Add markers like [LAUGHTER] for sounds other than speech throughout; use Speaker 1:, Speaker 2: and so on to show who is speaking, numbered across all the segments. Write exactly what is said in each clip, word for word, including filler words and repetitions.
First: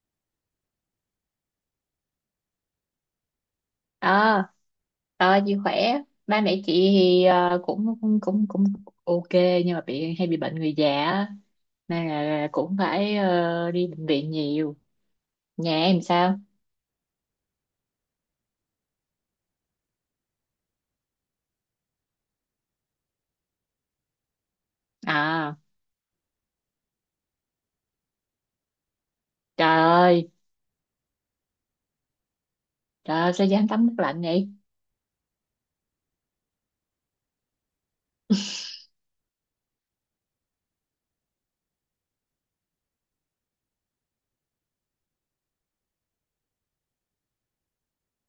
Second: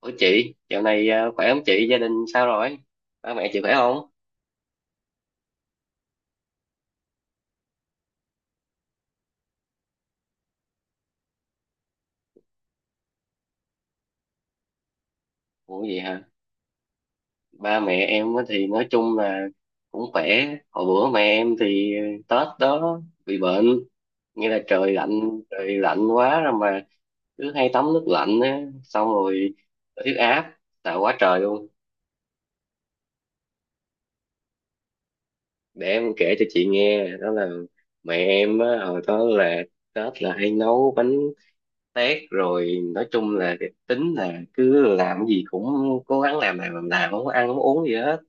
Speaker 1: Ủa chị, dạo này à, khỏe không chị? Gia đình sao rồi? Ba mẹ chị khỏe không?
Speaker 2: ờ ờ chị khỏe. Ba mẹ chị thì ờ, cũng cũng cũng cũng ok, nhưng mà bị hay bị bệnh người già á. Nên là cũng phải ờ, đi bệnh viện nhiều. Nhà
Speaker 1: Ủa vậy
Speaker 2: em
Speaker 1: hả?
Speaker 2: sao?
Speaker 1: Ba mẹ em á thì nói chung là cũng khỏe. Hồi bữa mẹ em thì ờ, Tết đó bị bệnh. Nghĩa là trời lạnh,
Speaker 2: À,
Speaker 1: trời lạnh quá rồi mà cứ hay tắm nước lạnh á. Xong rồi
Speaker 2: trời
Speaker 1: huyết
Speaker 2: ơi,
Speaker 1: áp, tạo quá trời luôn.
Speaker 2: trời ơi, sao dám tắm nước lạnh vậy?
Speaker 1: Để em kể cho chị nghe, đó là mẹ em á,
Speaker 2: [LAUGHS]
Speaker 1: hồi đó là Tết là hay nấu bánh tét rồi nói chung là cái tính là cứ làm cái gì cũng cố gắng làm làm làm làm không có ăn không có uống gì hết,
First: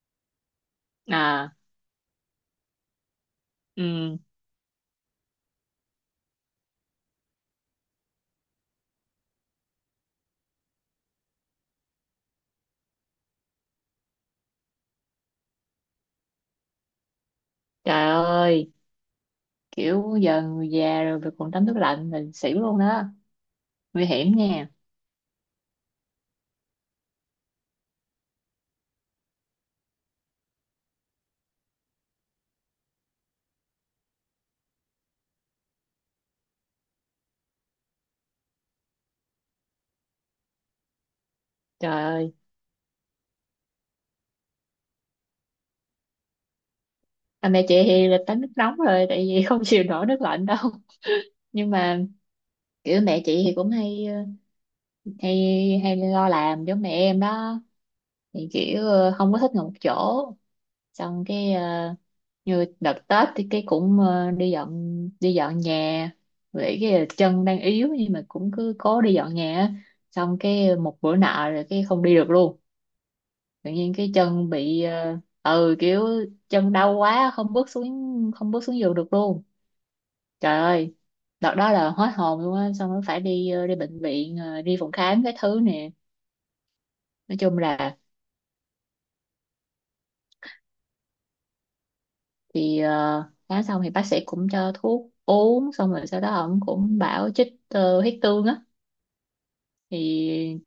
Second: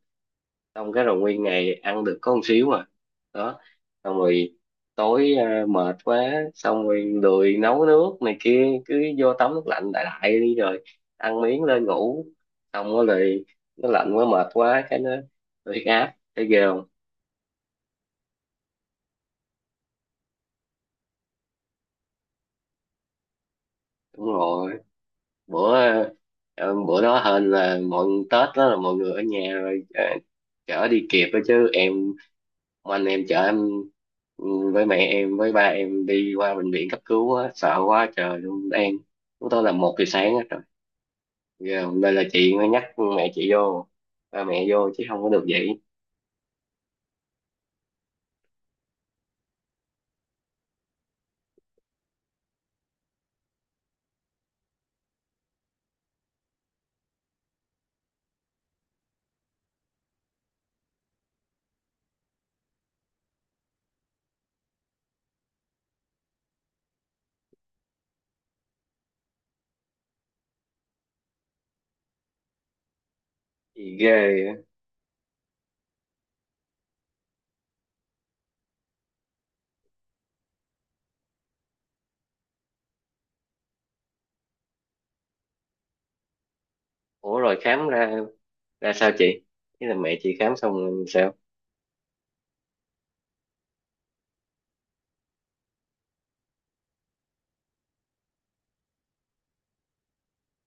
Speaker 1: xong cái rồi nguyên
Speaker 2: À,
Speaker 1: ngày ăn được có một xíu mà đó. Xong
Speaker 2: ừ,
Speaker 1: rồi tối à, mệt quá, xong rồi lười nấu nước này kia, cứ vô tắm nước lạnh đại đại đi rồi ăn miếng lên ngủ. Xong rồi lại- nó lạnh quá mệt quá cái nó nó huyết áp, thấy ghê không.
Speaker 2: trời ơi, kiểu giờ người già rồi mà còn tắm nước lạnh là xỉu luôn đó, nguy
Speaker 1: Đúng
Speaker 2: hiểm nha.
Speaker 1: rồi, bữa ờ, bữa đó hên là mọi Tết đó là mọi người ở nhà rồi, ờ, chở đi kịp đó chứ em, ông anh em chở em, ừ, với mẹ em với ba em đi qua bệnh viện cấp cứu á, sợ quá trời luôn em. Chúng tôi là một giờ sáng á trời. Ghê, hôm
Speaker 2: Trời
Speaker 1: nay là
Speaker 2: ơi.
Speaker 1: chị mới nhắc mẹ chị vô, ba mẹ vô chứ không có được vậy.
Speaker 2: À, mẹ chị thì là tắm nước nóng rồi, tại vì [LAUGHS] không chịu nổi nước lạnh đâu. Nhưng mà kiểu mẹ chị thì cũng hay ờ, hay hay lo làm giống mẹ em đó. Thì kiểu ờ, không có thích ngồi một chỗ. Xong cái ờ, như đợt Tết thì cái cũng ờ, đi dọn đi dọn nhà, vì cái chân đang yếu, nhưng mà cũng cứ cố đi dọn nhà á. Xong cái một bữa nọ rồi cái không đi được luôn, tự nhiên
Speaker 1: Thì ghê
Speaker 2: cái chân
Speaker 1: á.
Speaker 2: bị ờ, ừ, kiểu chân đau quá, không bước xuống không bước xuống giường được luôn. Trời ơi, đợt đó là hết hồn luôn á, xong nó phải đi ờ, đi bệnh viện, ờ, đi phòng khám cái thứ nè. Nói
Speaker 1: Ủa rồi
Speaker 2: chung
Speaker 1: khám
Speaker 2: là
Speaker 1: ra ra sao chị, thế là mẹ chị khám xong rồi sao?
Speaker 2: thì ờ, khám xong thì bác sĩ cũng cho thuốc uống, xong rồi sau đó ông cũng bảo chích ờ, huyết tương á. Thì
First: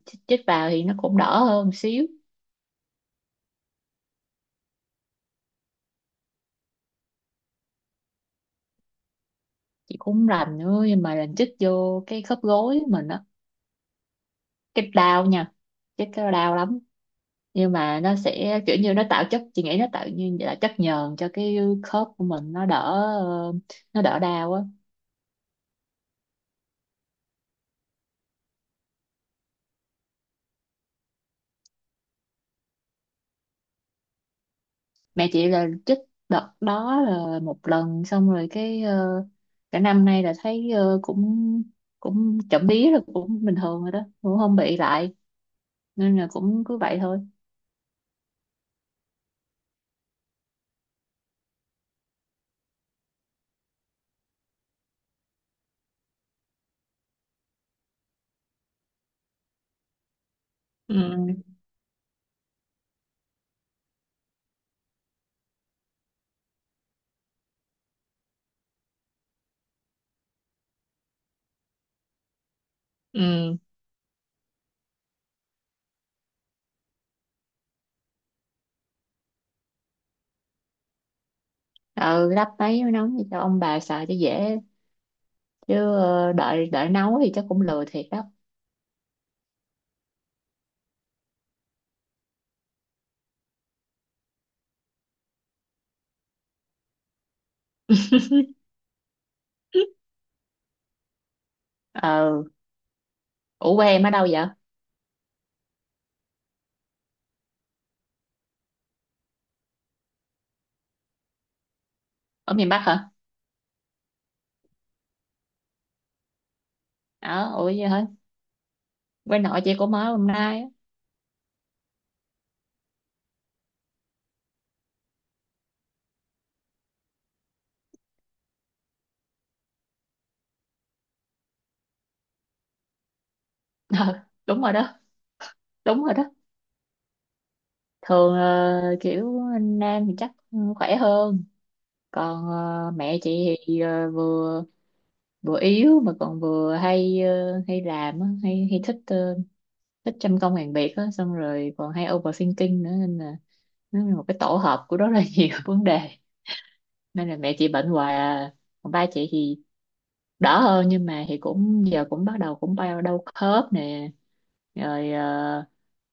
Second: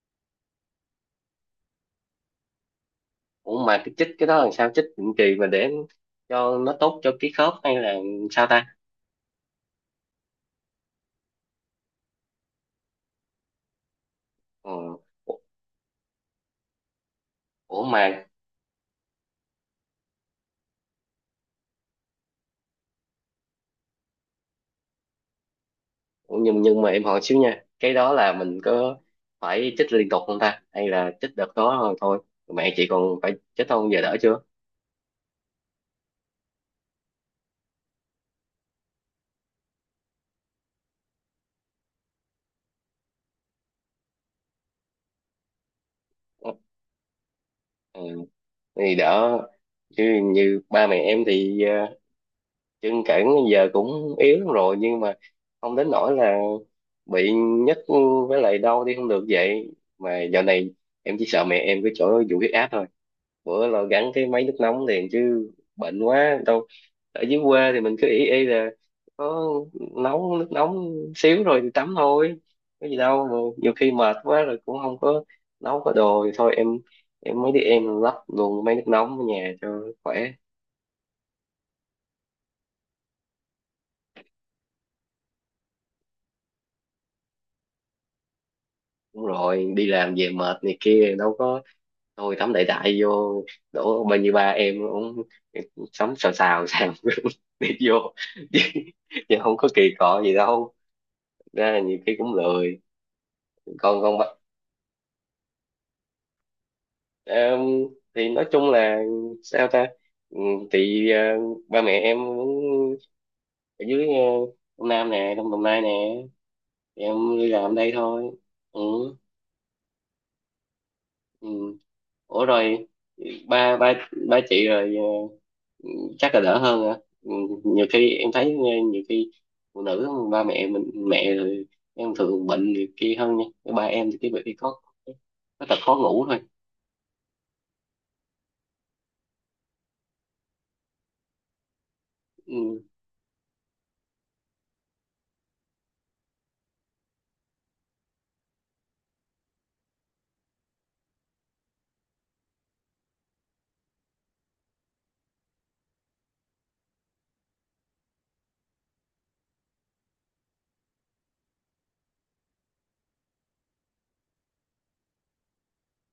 Speaker 2: chích, chích vào thì nó cũng đỡ hơn một xíu.
Speaker 1: Ủa mà cái chích cái đó làm sao, chích định kỳ mà để cho nó tốt cho cái khớp hay là sao ta?
Speaker 2: Chị cũng rành nữa nhưng mà rành chích vô cái khớp gối mình á, cái
Speaker 1: Ừ.
Speaker 2: đau nha, chích cái đau lắm. Nhưng
Speaker 1: Ủa
Speaker 2: mà
Speaker 1: mà
Speaker 2: nó sẽ kiểu như nó tạo chất, chị nghĩ nó tạo như là chất nhờn cho cái khớp của mình nó đỡ ờ, nó đỡ đau á.
Speaker 1: nhưng nhưng mà em hỏi xíu nha, cái đó là mình có phải chích liên tục không ta hay là chích đợt đó rồi thôi? Mẹ chị còn phải chích không, giờ đỡ chưa?
Speaker 2: Mẹ chị là chích đợt đó là một lần, xong rồi cái ờ, cả năm nay là thấy ờ, cũng cũng chậm bí là cũng bình thường rồi đó, cũng không bị lại, nên là cũng cứ vậy thôi.
Speaker 1: Ừ, thì đỡ. Chứ như ba mẹ em thì ờ, chân cẳng giờ cũng yếu lắm rồi, nhưng mà không đến nỗi là bị nhức với lại đau đi không được vậy. Mà dạo này
Speaker 2: Ừ,
Speaker 1: em chỉ sợ mẹ em cái chỗ vụ huyết áp thôi. Bữa là gắn cái máy nước nóng liền chứ bệnh quá đâu. Ở dưới quê thì mình cứ ỷ y là có nấu nước nóng xíu rồi thì tắm thôi, có gì đâu, mà
Speaker 2: ừ,
Speaker 1: nhiều khi mệt quá rồi cũng không có nấu có đồ thì thôi em. Em mới đi em lắp luôn máy nước nóng ở nhà cho khỏe.
Speaker 2: ừ, lắp mấy mới nóng cho ông bà xài cho dễ, chứ ờ, đợi đợi nấu thì chắc cũng lười thiệt đó.
Speaker 1: Đúng rồi, đi làm về mệt này kia đâu có. Thôi tắm đại đại vô, đổ bao nhiêu ba em cũng sống, xào xào xào [LAUGHS] đi vô [LAUGHS] chứ chứ không có kỳ
Speaker 2: [LAUGHS]
Speaker 1: cọ gì đâu. Ra là nhiều khi cũng
Speaker 2: Ừ.
Speaker 1: lười.
Speaker 2: Ủa quê
Speaker 1: còn
Speaker 2: em ở
Speaker 1: còn
Speaker 2: đâu
Speaker 1: ba-
Speaker 2: vậy?
Speaker 1: em thì nói chung là sao ta? Ừ, thì ờ, ba mẹ em
Speaker 2: Ở
Speaker 1: cũng
Speaker 2: miền Bắc hả?
Speaker 1: ở dưới, ờ, Đông Nam nè, Đông Đồng Nai nè. Thì em đi
Speaker 2: Ở ủa
Speaker 1: làm
Speaker 2: vậy
Speaker 1: đây
Speaker 2: hả?
Speaker 1: thôi. Ừ,
Speaker 2: Quê nội chị cũng ở hôm nay.
Speaker 1: ừ. Ủa rồi ba ba ba chị rồi ờ, chắc là đỡ hơn hả? Ừ, nhiều khi em thấy nghe, nhiều khi phụ nữ ba mẹ mình mẹ rồi em thường bệnh nhiều khi hơn nha. Ba
Speaker 2: [LAUGHS]
Speaker 1: em thì
Speaker 2: Ờ,
Speaker 1: cái bị
Speaker 2: đúng rồi
Speaker 1: có
Speaker 2: đó.
Speaker 1: có tật khó
Speaker 2: Đúng rồi đó,
Speaker 1: ngủ thôi.
Speaker 2: thường ờ, kiểu nam thì chắc khỏe hơn. Còn
Speaker 1: Ừ.
Speaker 2: ờ, mẹ chị thì ờ, vừa vừa yếu, mà còn vừa hay ờ, hay làm á, hay hay thích ờ, thích trăm công ngàn việc á, xong rồi còn hay overthinking nữa, nên là nó là một cái tổ hợp của rất là [LAUGHS] nhiều vấn đề, nên là mẹ chị bệnh hoài à. Còn ba chị thì đỡ hơn, nhưng mà thì cũng giờ cũng bắt đầu cũng bao đau khớp nè, rồi ờ,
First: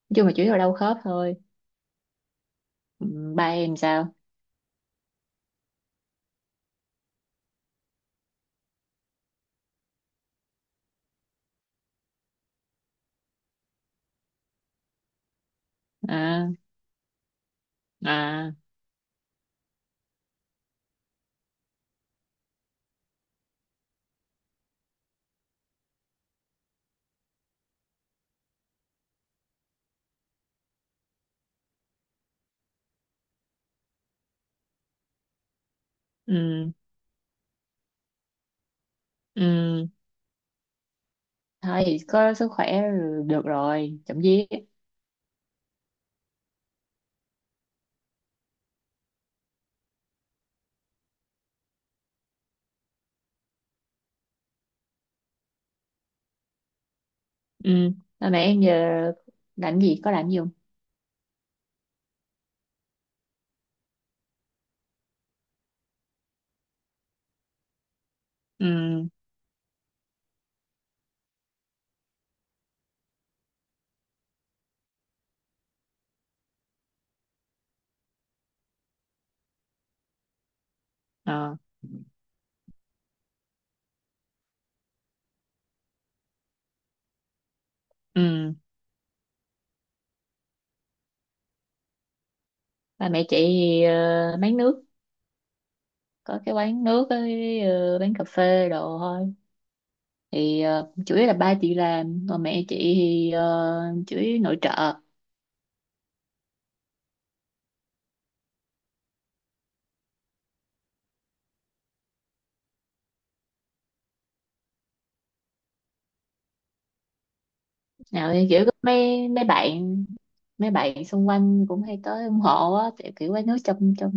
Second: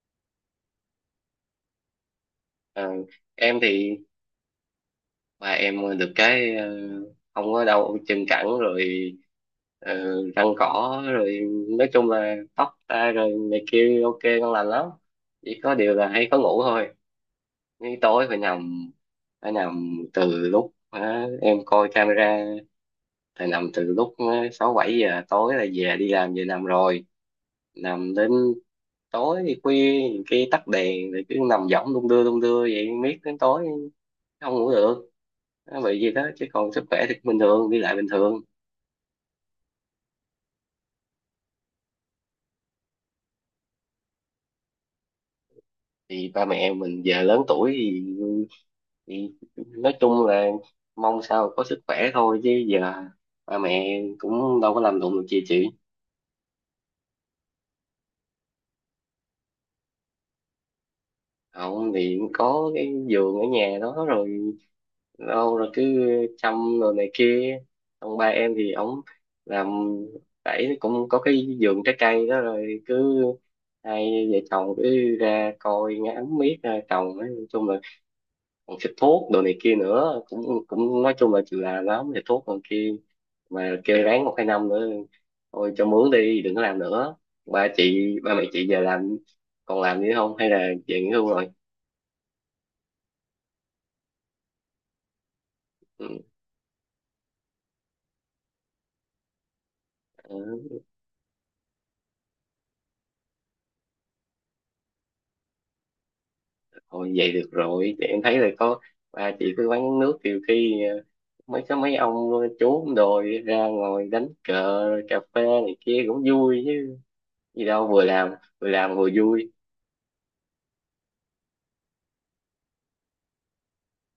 Speaker 2: nói chung là chủ yếu là đau khớp thôi.
Speaker 1: Ờ,
Speaker 2: Ừ, ba
Speaker 1: em
Speaker 2: em
Speaker 1: thì
Speaker 2: sao?
Speaker 1: ba em được cái ờ, không có đau chân cẳng rồi, ờ, răng cỏ rồi, nói chung là tóc ta rồi này kia ok ngon lành lắm. Chỉ có điều là hay có
Speaker 2: À,
Speaker 1: ngủ thôi, nhưng tối phải
Speaker 2: à,
Speaker 1: nằm, phải nằm từ lúc ờ, em coi camera thì nằm từ lúc ờ, sáu bảy giờ tối là về đi làm về nằm rồi. Nằm đến tối khuya, nhiều khi tắt đèn rồi cứ nằm võng đung đưa đung đưa vậy miết đến tối không ngủ được. Nó bị gì đó chứ
Speaker 2: ừ,
Speaker 1: còn sức khỏe thì bình thường, đi lại bình thường.
Speaker 2: ừ, thôi thì có sức khỏe được rồi, chậm vía.
Speaker 1: Thì ba mẹ mình giờ lớn tuổi thì, thì, nói chung là mong sao có sức khỏe thôi chứ giờ ba mẹ cũng đâu có làm đụng được gì chị.
Speaker 2: Ừ, ba mẹ em giờ làm gì, có làm gì không?
Speaker 1: Không thì có cái giường ở nhà đó rồi đâu rồi cứ chăm rồi này kia. Ông ba em thì
Speaker 2: Ừ,
Speaker 1: ổng làm đẩy cũng có cái vườn trái cây đó, rồi cứ hai vợ chồng cứ ra coi ngắm miết ra trồng, nói chung là còn xịt thuốc đồ này kia nữa, cũng cũng nói chung là
Speaker 2: ờ,
Speaker 1: chịu làm lắm, xịt thuốc còn kia. Mà kêu ráng một hai năm nữa thôi cho mướn đi, đừng có làm nữa. Ba chị, ba mẹ
Speaker 2: ừ.
Speaker 1: chị giờ làm còn làm nữa không hay là về nghỉ hưu rồi?
Speaker 2: Ba mẹ chị ờ, bán nước,
Speaker 1: Ừ.
Speaker 2: có cái quán nước với ờ, bán cà phê đồ thôi. Thì
Speaker 1: Ừ,
Speaker 2: ờ, chủ yếu là ba chị làm, còn mẹ chị thì ờ, chủ yếu nội trợ.
Speaker 1: thôi vậy được rồi. Thì em thấy là có ba chị cứ quán nước, nhiều khi ờ, mấy cái mấy ông chú đồi ra ngồi đánh cờ cà phê này kia cũng vui chứ gì đâu, vừa làm
Speaker 2: Nào thì kiểu
Speaker 1: vừa
Speaker 2: có
Speaker 1: làm vừa
Speaker 2: mấy mấy
Speaker 1: vui.
Speaker 2: bạn mấy bạn xung quanh cũng hay tới ủng hộ á, kiểu kiểu quán nước trong trong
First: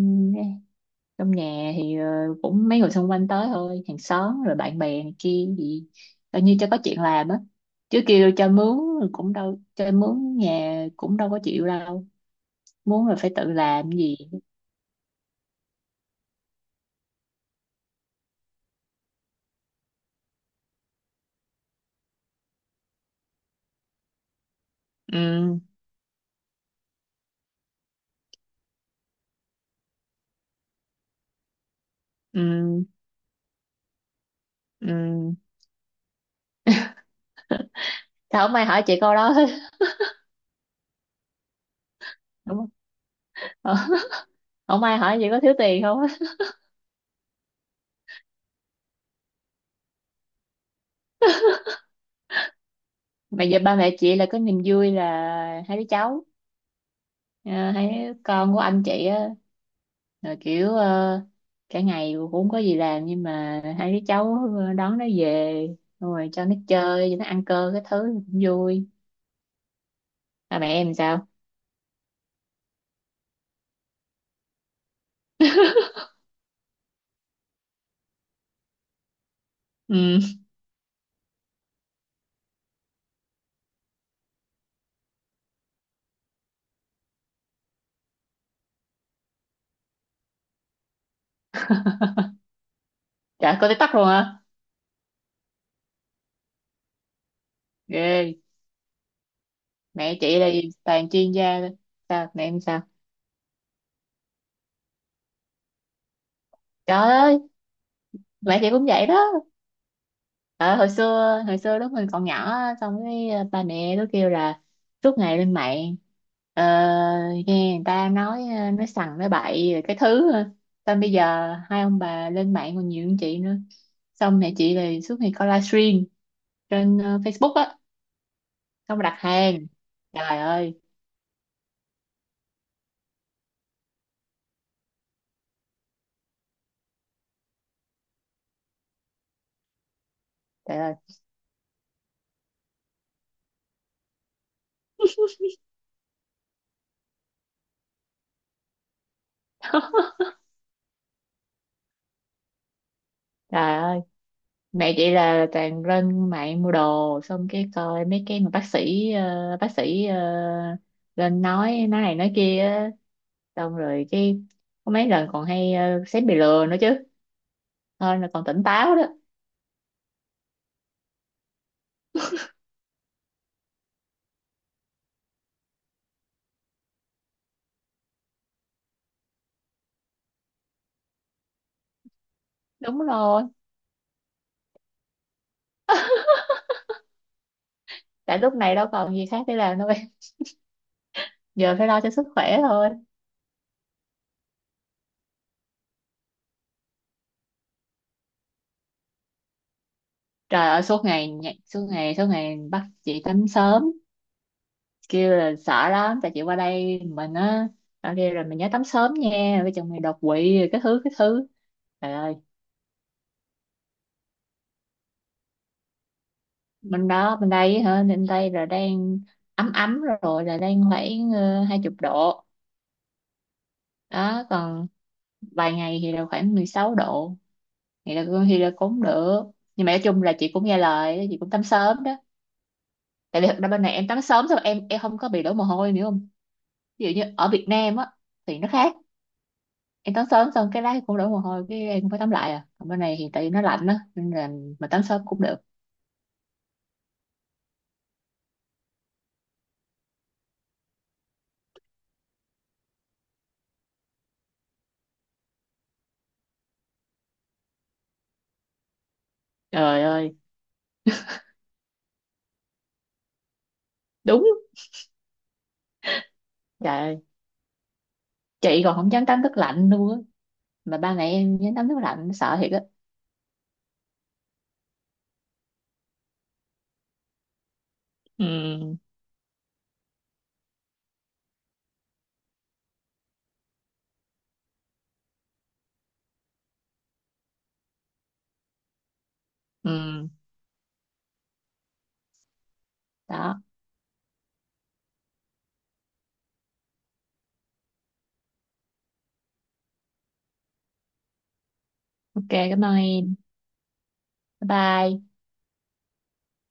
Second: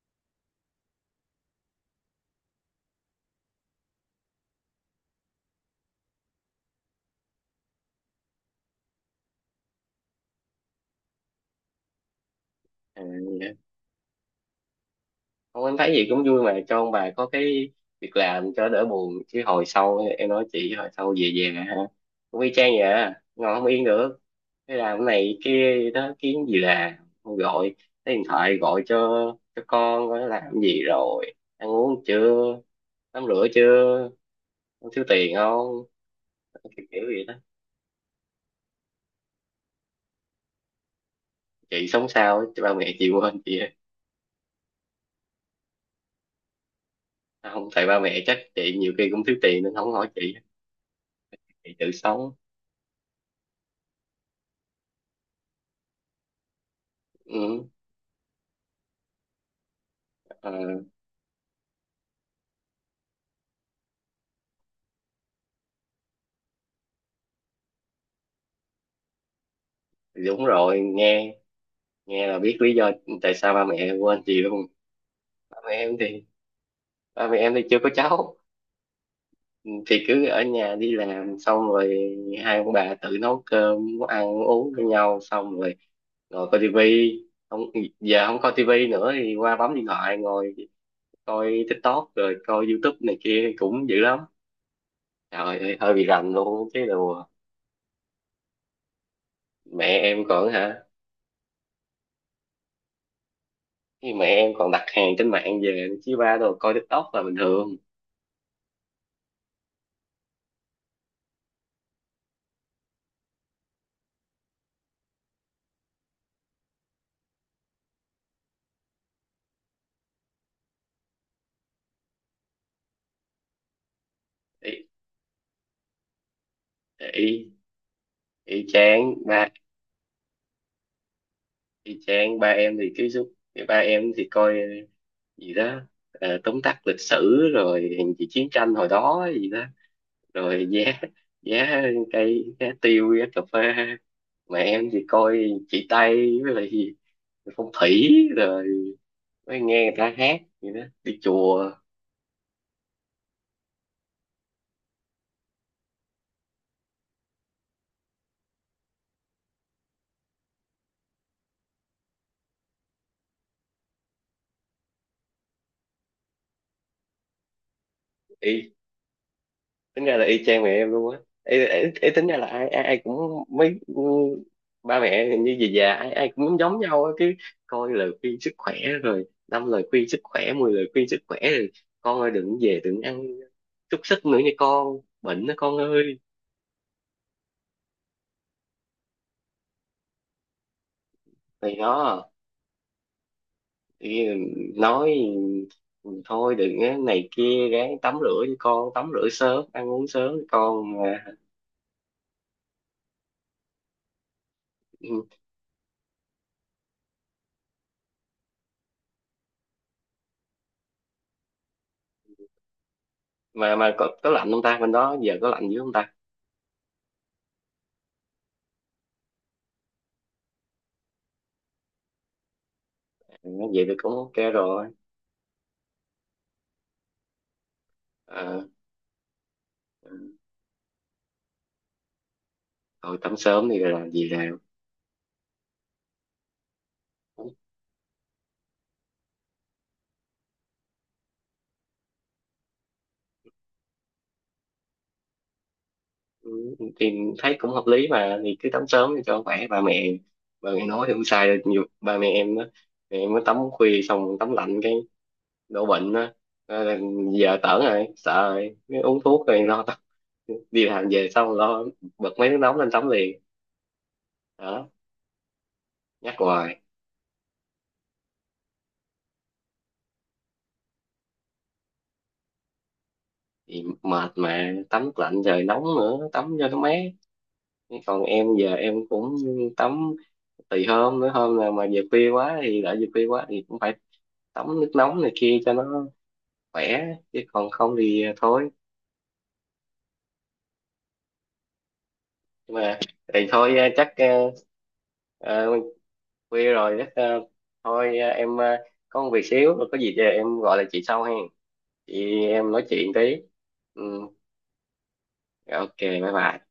Speaker 2: trong nhà, thì ờ, cũng mấy người xung quanh tới thôi, hàng xóm rồi bạn bè này kia gì, coi như cho có chuyện làm á, chứ kêu cho mướn cũng đâu cho mướn, nhà cũng đâu có chịu đâu,
Speaker 1: Ừ,
Speaker 2: muốn là phải tự làm gì.
Speaker 1: không em thấy gì cũng vui mà, cho ông bà có cái việc làm cho đỡ buồn, chứ hồi sau em nói chị, hồi sau về về hả cũng y chang vậy à. Ngồi không yên được, thế làm cái này
Speaker 2: Ừ,
Speaker 1: kia đó kiếm gì làm. Không gọi, lấy điện thoại gọi cho cho con coi nó làm gì rồi, ăn uống chưa,
Speaker 2: ừ,
Speaker 1: tắm rửa chưa, không thiếu
Speaker 2: ừ.
Speaker 1: tiền không, kiểu kiểu vậy đó.
Speaker 2: Sao không ai hỏi chị câu đó hết? [LAUGHS]
Speaker 1: Chị sống sao á,
Speaker 2: Đúng
Speaker 1: chứ
Speaker 2: không?
Speaker 1: ba mẹ chị quên chị á.
Speaker 2: Ờ, không ai hỏi chị có thiếu tiền không á.
Speaker 1: À, không tại ba mẹ chắc chị nhiều khi cũng thiếu tiền nên không hỏi chị chị tự sống.
Speaker 2: Mà giờ ba mẹ chị là có niềm vui là hai đứa cháu,
Speaker 1: Ừ.
Speaker 2: ờ, hai đứa con của anh chị á, rồi
Speaker 1: ờ,
Speaker 2: kiểu ờ, cả ngày cũng không có gì làm nhưng mà hai đứa cháu ờ, đón nó về, xong rồi cho nó chơi cho nó ăn cơm cái thứ cũng vui.
Speaker 1: Đúng
Speaker 2: À, mẹ
Speaker 1: rồi
Speaker 2: em sao?
Speaker 1: nghe, nghe là biết lý do tại sao ba mẹ em quên chị luôn. Ba mẹ em thì, ba mẹ em thì chưa có cháu, thì
Speaker 2: Ừ.
Speaker 1: cứ ở nhà đi làm xong rồi hai ông bà tự nấu cơm nấu ăn nấu uống với nhau, xong rồi ngồi coi tivi. Không, giờ không coi tivi nữa thì qua bấm điện thoại ngồi coi TikTok rồi coi YouTube này
Speaker 2: [LAUGHS]
Speaker 1: kia
Speaker 2: Trời có
Speaker 1: cũng
Speaker 2: TikTok
Speaker 1: dữ
Speaker 2: luôn
Speaker 1: lắm.
Speaker 2: hả?
Speaker 1: Trời ơi hơi bị rành luôn chứ đồ.
Speaker 2: Ghê.
Speaker 1: Mẹ
Speaker 2: Mẹ
Speaker 1: em
Speaker 2: chị là
Speaker 1: còn
Speaker 2: gì?
Speaker 1: hả,
Speaker 2: Toàn chuyên gia thôi. Sao mẹ em sao?
Speaker 1: khi mẹ em còn đặt hàng trên mạng về chứ, ba đồ coi
Speaker 2: Trời
Speaker 1: TikTok là bình
Speaker 2: ơi,
Speaker 1: thường.
Speaker 2: mẹ chị cũng vậy đó. Ờ, hồi xưa hồi xưa lúc mình còn nhỏ á, xong cái ờ, ba mẹ nó kêu là suốt ngày lên mạng, ờ, nghe người ta nói ờ, nói sằng nói bậy rồi cái thứ ờ. Xong bây giờ hai ông bà lên mạng còn nhiều hơn chị nữa, xong mẹ
Speaker 1: Ý,
Speaker 2: chị thì suốt ngày coi livestream trên ờ,
Speaker 1: ý,
Speaker 2: Facebook á,
Speaker 1: ý
Speaker 2: xong
Speaker 1: chán
Speaker 2: đặt
Speaker 1: ba.
Speaker 2: hàng. Trời ơi,
Speaker 1: Y chang ba em thì cái suốt, cái ba em thì coi gì đó, ờ, tóm tắt lịch sử rồi gì chiến tranh hồi đó gì đó, rồi
Speaker 2: trời
Speaker 1: giá
Speaker 2: ơi,
Speaker 1: giá cây, giá tiêu, giá cà phê. Mà em thì coi chị Tây với lại gì phong thủy, rồi mới nghe người ta hát gì đó đi chùa.
Speaker 2: trời ơi, mẹ chị là toàn lên mạng mua đồ, xong cái coi mấy cái mà bác sĩ ờ, bác sĩ ờ, lên nói nói này nói kia á, xong rồi cái có mấy lần còn hay ờ, xém bị lừa nữa chứ, thôi là còn tỉnh
Speaker 1: Y
Speaker 2: táo đó.
Speaker 1: tính ra là y chang mẹ em luôn á. Ấy, ấy, ấy, tính ra là ai ai, ai cũng mấy, ừ, ba mẹ như gì già ai ai cũng giống nhau á, cứ coi lời khuyên sức khỏe rồi năm lời khuyên sức khỏe, mười lời khuyên sức khỏe, rồi con ơi đừng về
Speaker 2: Đúng
Speaker 1: đừng ăn
Speaker 2: rồi,
Speaker 1: xúc xích nữa nha con bệnh đó con ơi.
Speaker 2: tại lúc này đâu còn gì khác để làm đâu em, giờ
Speaker 1: Này
Speaker 2: phải lo cho sức
Speaker 1: đó
Speaker 2: khỏe thôi.
Speaker 1: thì nói "Ừ, thôi đừng á, này kia ráng tắm rửa cho con tắm rửa sớm ăn uống sớm cho
Speaker 2: Trời ơi,
Speaker 1: con
Speaker 2: suốt
Speaker 1: mà."
Speaker 2: ngày nhảy- suốt ngày suốt ngày bắt chị tắm sớm,
Speaker 1: ừ,
Speaker 2: kêu là sợ lắm, tại chị qua đây mình á, ở đây rồi mình nhớ tắm sớm nha, với chồng mày đột quỵ rồi cái thứ cái thứ. Trời ơi.
Speaker 1: mà mà có, có lạnh không ta, bên đó giờ có lạnh dữ không ta?
Speaker 2: Bên đó, bên đây hả? Bên đây là đang ấm ấm rồi, là đang khoảng ờ, hai chục độ,
Speaker 1: Ừ, vậy thì cũng ok
Speaker 2: đó
Speaker 1: rồi.
Speaker 2: còn vài ngày thì là khoảng mười sáu độ, thì là thì
Speaker 1: Ờ,
Speaker 2: là cũng được. Nhưng mà nói chung là chị cũng nghe lời đó, chị cũng tắm sớm đó.
Speaker 1: Thôi tắm
Speaker 2: Tại vì thật
Speaker 1: sớm
Speaker 2: ra
Speaker 1: thì
Speaker 2: bên này em
Speaker 1: làm
Speaker 2: tắm
Speaker 1: gì
Speaker 2: sớm
Speaker 1: làm.
Speaker 2: xong em em không có bị đổ mồ hôi nữa không, ví dụ như ở Việt Nam á thì nó khác, em tắm sớm xong cái lá cũng đổ mồ hôi, cái em cũng phải tắm lại, à còn bên này thì tại vì nó lạnh á nên là mà tắm sớm cũng được.
Speaker 1: Ừ, thì thấy cũng hợp lý mà, thì cứ tắm sớm thì cho khỏe ba mẹ. Ba mẹ nói thì không sai đâu, nhiều ba mẹ em đó, mẹ em mới tắm khuya xong tắm lạnh cái đổ bệnh đó. Ờ, là giờ tởn rồi sợ rồi mới uống thuốc rồi lo tắm,
Speaker 2: Trời ơi,
Speaker 1: đi làm về xong lo bật mấy nước nóng lên tắm liền
Speaker 2: đúng.
Speaker 1: đó, nhắc hoài.
Speaker 2: Trời ơi. Chị còn không dám tắm nước lạnh luôn á, mà ba mẹ em dám tắm nước lạnh sợ thiệt á.
Speaker 1: Thì mệt mà tắm lạnh rồi nóng nữa tắm cho nó mát. Còn em giờ em
Speaker 2: Ừ,
Speaker 1: cũng tắm tùy hôm nữa, hôm nào mà về khuya quá thì đã về khuya quá thì cũng phải tắm nước nóng này kia cho nó khỏe. Chứ còn không thì à, thôi.
Speaker 2: ừ.
Speaker 1: Nhưng mà thì
Speaker 2: Đó,
Speaker 1: thôi, à, chắc à, à, khuya rồi, chắc à, thôi à, em à, có một việc xíu rồi, có gì thì em gọi lại chị sau hen chị.
Speaker 2: ok,
Speaker 1: Em
Speaker 2: cảm
Speaker 1: nói
Speaker 2: ơn
Speaker 1: chuyện
Speaker 2: em.
Speaker 1: tí. Ừ,
Speaker 2: Bye bye.
Speaker 1: ok bye bye.